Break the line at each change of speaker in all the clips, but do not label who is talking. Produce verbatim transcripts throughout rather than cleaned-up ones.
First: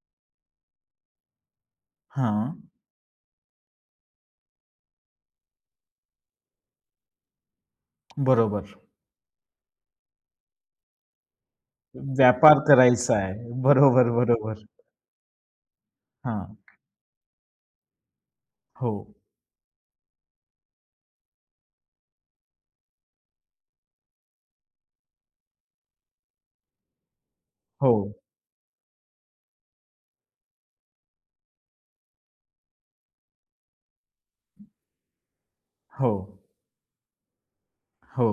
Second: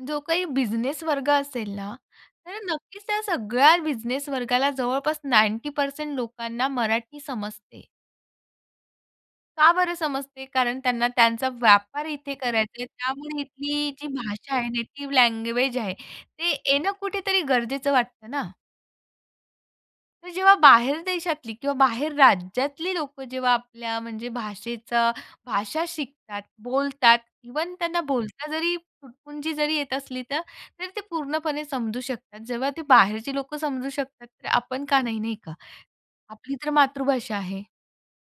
जो काही बिझनेस वर्ग असेल ना, तर
हां.
नक्कीच त्या सगळ्या बिझनेस वर्गाला जवळपास नाइन्टी पर्सेंट लोकांना मराठी समजते.
बरोबर.
का बरं समजते? कारण त्यांना त्यांचा व्यापार इथे
व्यापार
करायच आहे.
करायचा आहे.
त्यामुळे इथली जी
बरोबर, बरोबर.
भाषा आहे, नेटिव्ह लँग्वेज आहे ते
हां.
येणं कुठेतरी गरजेचं वाटतं ना?
हो.
तर जेव्हा बाहेर देशातली किंवा बाहेर राज्यातली लोकं जेव्हा आपल्या म्हणजे भाषेचा भाषा शिकतात, बोलतात, इव्हन त्यांना
हो.
बोलता जरी, तुटपुंजी जरी येत असली तर, तर ते पूर्णपणे समजू शकतात. जेव्हा ते बाहेरची लोकं समजू शकतात तर आपण का नाही, नाही का?
हो.
आपली तर मातृभाषा आहे.
हो,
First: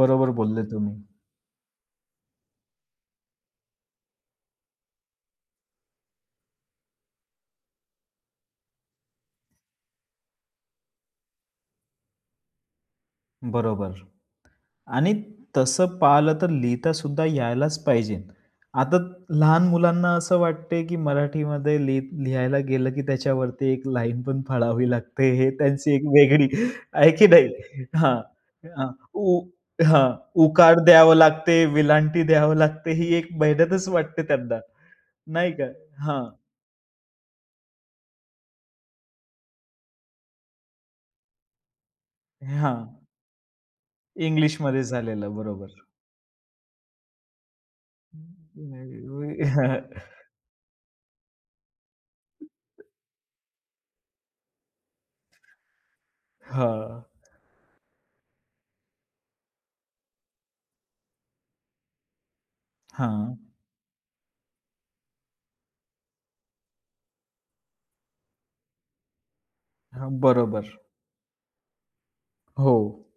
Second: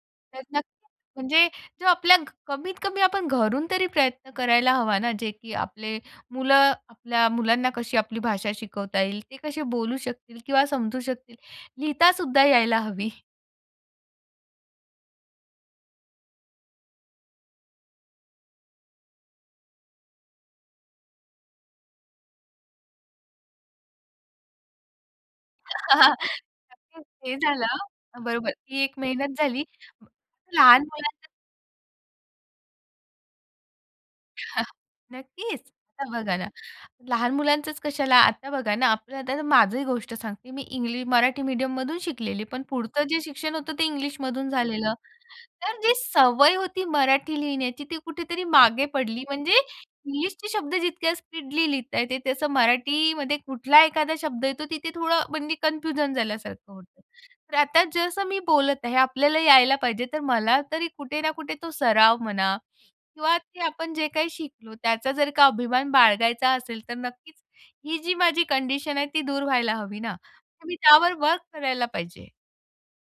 बरोबर
प्रयत्न
बोलले तुम्ही.
म्हणजे जो आपल्या कमीत-कमी आपण घरून तरी प्रयत्न करायला हवा ना, जे की आपले मुलं आपल्या मुलांना कशी आपली भाषा शिकवता येईल, ते कसे बोलू शकतील किंवा समजू शकतील. लिहितासुद्धा यायला हवी.
बरोबर. आणि तसं पाहिलं तर लिहिता सुद्धा यायलाच पाहिजे. आता लहान मुलांना असं वाटते, की मराठीमध्ये लि लिहायला गेलं, की त्याच्यावरती एक लाईन पण फाळावी लागते. हे त्यांची एक वेगळी
नक्कीच.
आहे की
हे
नाही?
झालं.
हां,
बरोबर. ती
अ,
एक मेहनत
उ
झाली.
हां, उकार
लहान
द्यावं
मुलांच
लागते, वेलांटी द्यावी लागते. ही एक मेहनतच वाटते त्यांना, नाही
नक्कीच.
का?
आता
हां.
बघा ना, लहान मुलांचंच कशाला? आता बघा ना, आपलं. आता माझंही गोष्ट सांगते. मी इंग्लिश मराठी मीडियममधून शिकलेली. पण
हां.
पुढचं जे शिक्षण होतं ते इंग्लिशमधून
इंग्लिश मध्ये
झालेलं.
झालेलं,
तर
बरोबर.
जी सवय होती मराठी लिहिण्याची, ती कुठेतरी मागे पडली. म्हणजे इंग्लिशचे शब्द जितक्या स्पीडली लिहता येते, त्याचं मराठीमध्ये कुठला एखादा शब्द येतो तिथे थोडं म्हणजे कन्फ्युजन झाल्यासारखं
हां.
होतं. तर आता जसं मी बोलत आहे, आपल्याला यायला पाहिजे. तर मला तरी कुठे ना कुठे तो सराव म्हणा
हां.
किंवा ते आपण जे काही शिकलो, त्याचा जर का अभिमान बाळगायचा असेल, तर नक्कीच ही जी माझी कंडिशन आहे ती दूर व्हायला हवी
हां,
ना.
बरोबर.
मी त्यावर वर्क करायला पाहिजे.
हो.